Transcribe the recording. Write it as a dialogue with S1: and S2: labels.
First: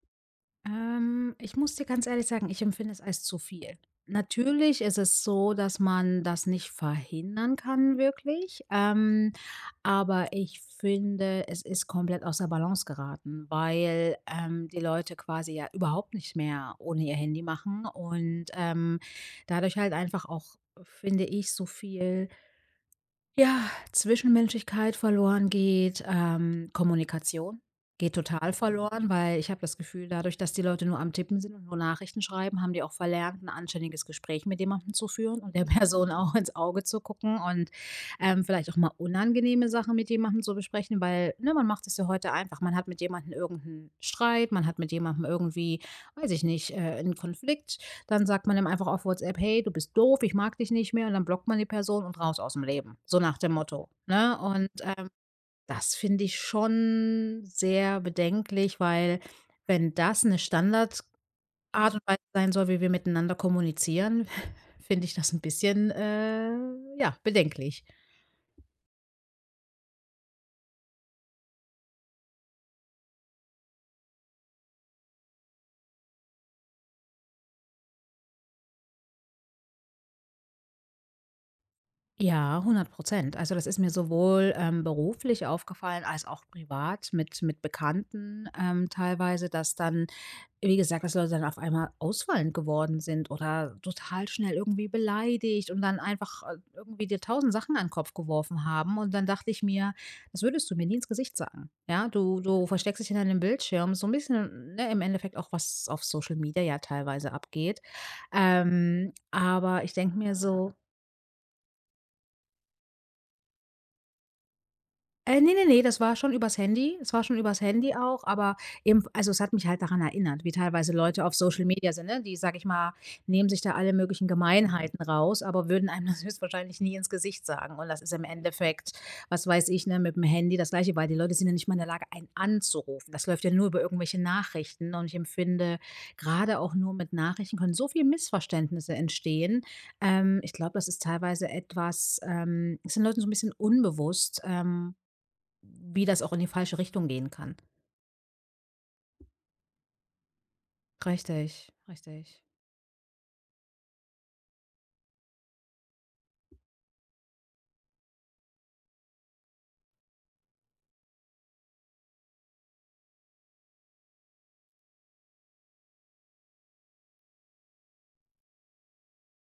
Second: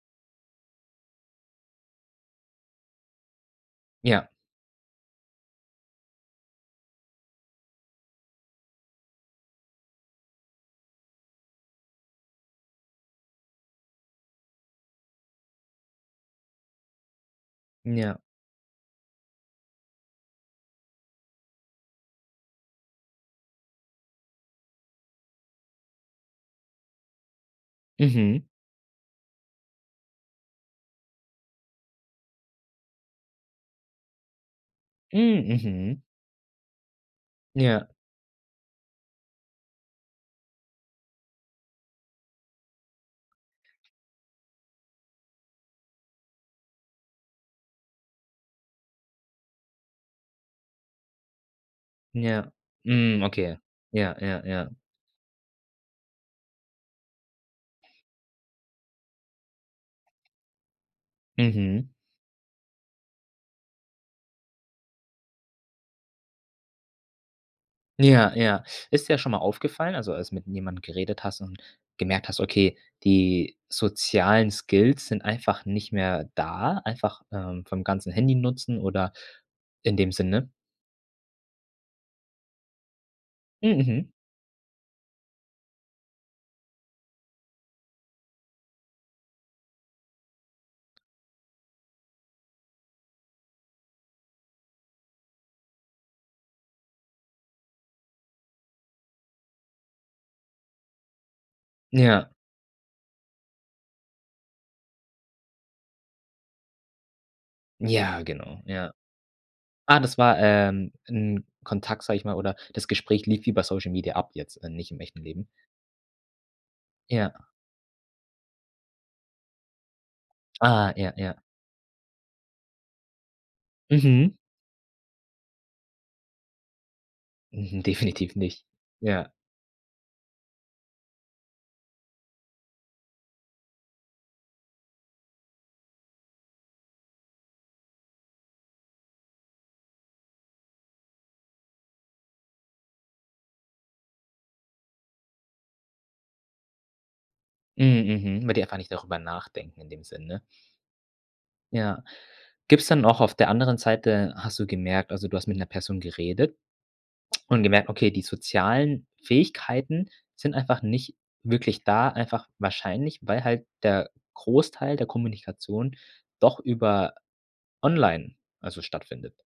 S1: Ähm, ich muss dir ganz ehrlich sagen, ich empfinde es als zu viel.
S2: Ja.
S1: Natürlich ist es so, dass man das nicht verhindern kann wirklich, ähm, aber ich finde, es ist komplett aus der Balance geraten, weil, ähm, die Leute quasi ja überhaupt nicht mehr ohne ihr Handy machen
S2: Ja.
S1: und, ähm, dadurch halt einfach auch, finde ich, so viel ja, Zwischenmenschlichkeit verloren geht. Ähm, Kommunikation geht
S2: Mhm.
S1: total verloren, weil ich hab das Gefühl, dadurch, dass die Leute nur am Tippen sind und nur Nachrichten schreiben, haben die auch verlernt, 'n anständiges Gespräch mit jemandem zu
S2: Hm,
S1: führen und der
S2: mhm.
S1: Person auch ins Auge zu gucken und,
S2: Ja.
S1: ähm, vielleicht auch mal unangenehme Sachen mit jemandem zu besprechen, weil ne, man macht sich's ja heute einfach. Man hat mit jemandem irgend 'n Streit, man hat mit jemandem irgendwie, weiß ich nicht, äh, 'n Konflikt, dann sagt man dem einfach auf Whatsapp: „Hey, du bist doof, ich mag dich nicht mehr“ Und dann blockt man die Person und raus
S2: Ja.
S1: ausm Leben. So
S2: Hm,
S1: nach dem
S2: okay.
S1: Motto,
S2: Ja,
S1: ne?
S2: ja,
S1: Und,
S2: ja.
S1: ähm, das finde ich schon sehr bedenklich, weil wenn das 'ne Standard
S2: Mhm.
S1: Art und Weise sein soll, wie wir miteinander kommunizieren, finde ich das 'n bisschen, äh, ja, bedenklich.
S2: Ja, ja. Ist dir das schon mal aufgefallen, also, als du mit jemandem geredet hast und gemerkt hast, okay, die sozialen Skills sind einfach nicht mehr da, einfach, ähm, vom ganzen Handynutzen oder in dem Sinne?
S1: Ja, 100 %. Also, das ist mir
S2: Mhm.
S1: sowohl, ähm, beruflich aufgefallen als auch privat mit mit Bekannten, ähm, teilweise, dass dann, wie gesagt, dass Leute dann auf einmal ausfallend geworden sind oder total schnell irgendwie beleidigt und dann einfach i irgendwie dir 1.000 Sachen an Kopf geworfen haben. Und dann dacht ich mir: „Das würdest du mir nie ins Gesicht sagen.“ Ja?
S2: Ja.
S1: Du du versteckst dich hinter deinem Bildschirm so 'n bisschen, ne, im Endeffekt auch, was auf Social Media ja teilweise abgeht.
S2: Ja, genau, ja.
S1: Ähm, aber ich
S2: Ah,
S1: denke
S2: das
S1: mir
S2: war,
S1: so
S2: ähm, 'n Kontakt, sage ich mal oder das Gespräch lief wie bei Social Media ab jetzt, nicht im echten
S1: Äh,
S2: Leben?
S1: ne, ne, ne, das war schon übers Handy das war schon
S2: Ja.
S1: übers Handy auch, aber eben also, es hat mich halt daran erinnert, wie
S2: Ah,
S1: teilweise
S2: ja,
S1: Leute auf
S2: ja.
S1: Social Media sind, ne? Die, sage ich mal, nehmen sich da alle möglichen
S2: Mhm.
S1: Gemeinheiten raus, aber würden einem das höchstwahrscheinlich nie ins Gesicht sagen.
S2: Mhm,
S1: Und das ist im
S2: definitiv nicht.
S1: Endeffekt,
S2: Ja.
S1: was weiß ich, ne, mitm Handy das Gleiche, weil die Leute sind ja nicht mal in der Lage, einen anzurufen. Das läuft ja nur über irgendwelche Nachrichten. Und ich empfinde, grade auch nur mit Nachrichten können so viel Missverständnisse entstehen. Ähm, ich glaub, das ist teilweise etwas, ähm ist den Leuten so 'n bisschen unbewusst, ähm, wie das auch in die falsche Richtung gehen kann.
S2: Mhm, mhm, weil die einfach nicht drüber nachdenken in dem Sinn, ne?
S1: Richtig,
S2: Ja.
S1: richtig.
S2: Gibt's denn auch auf der anderen Seite hast du gemerkt also, du hast mit 'ner Person geredet und gemerkt, okay, die sozialen Fähigkeiten sind einfach nicht wirklich da, einfach wahrscheinlich, weil halt der Großteil der Kommunikation doch über online, also, stattfindet?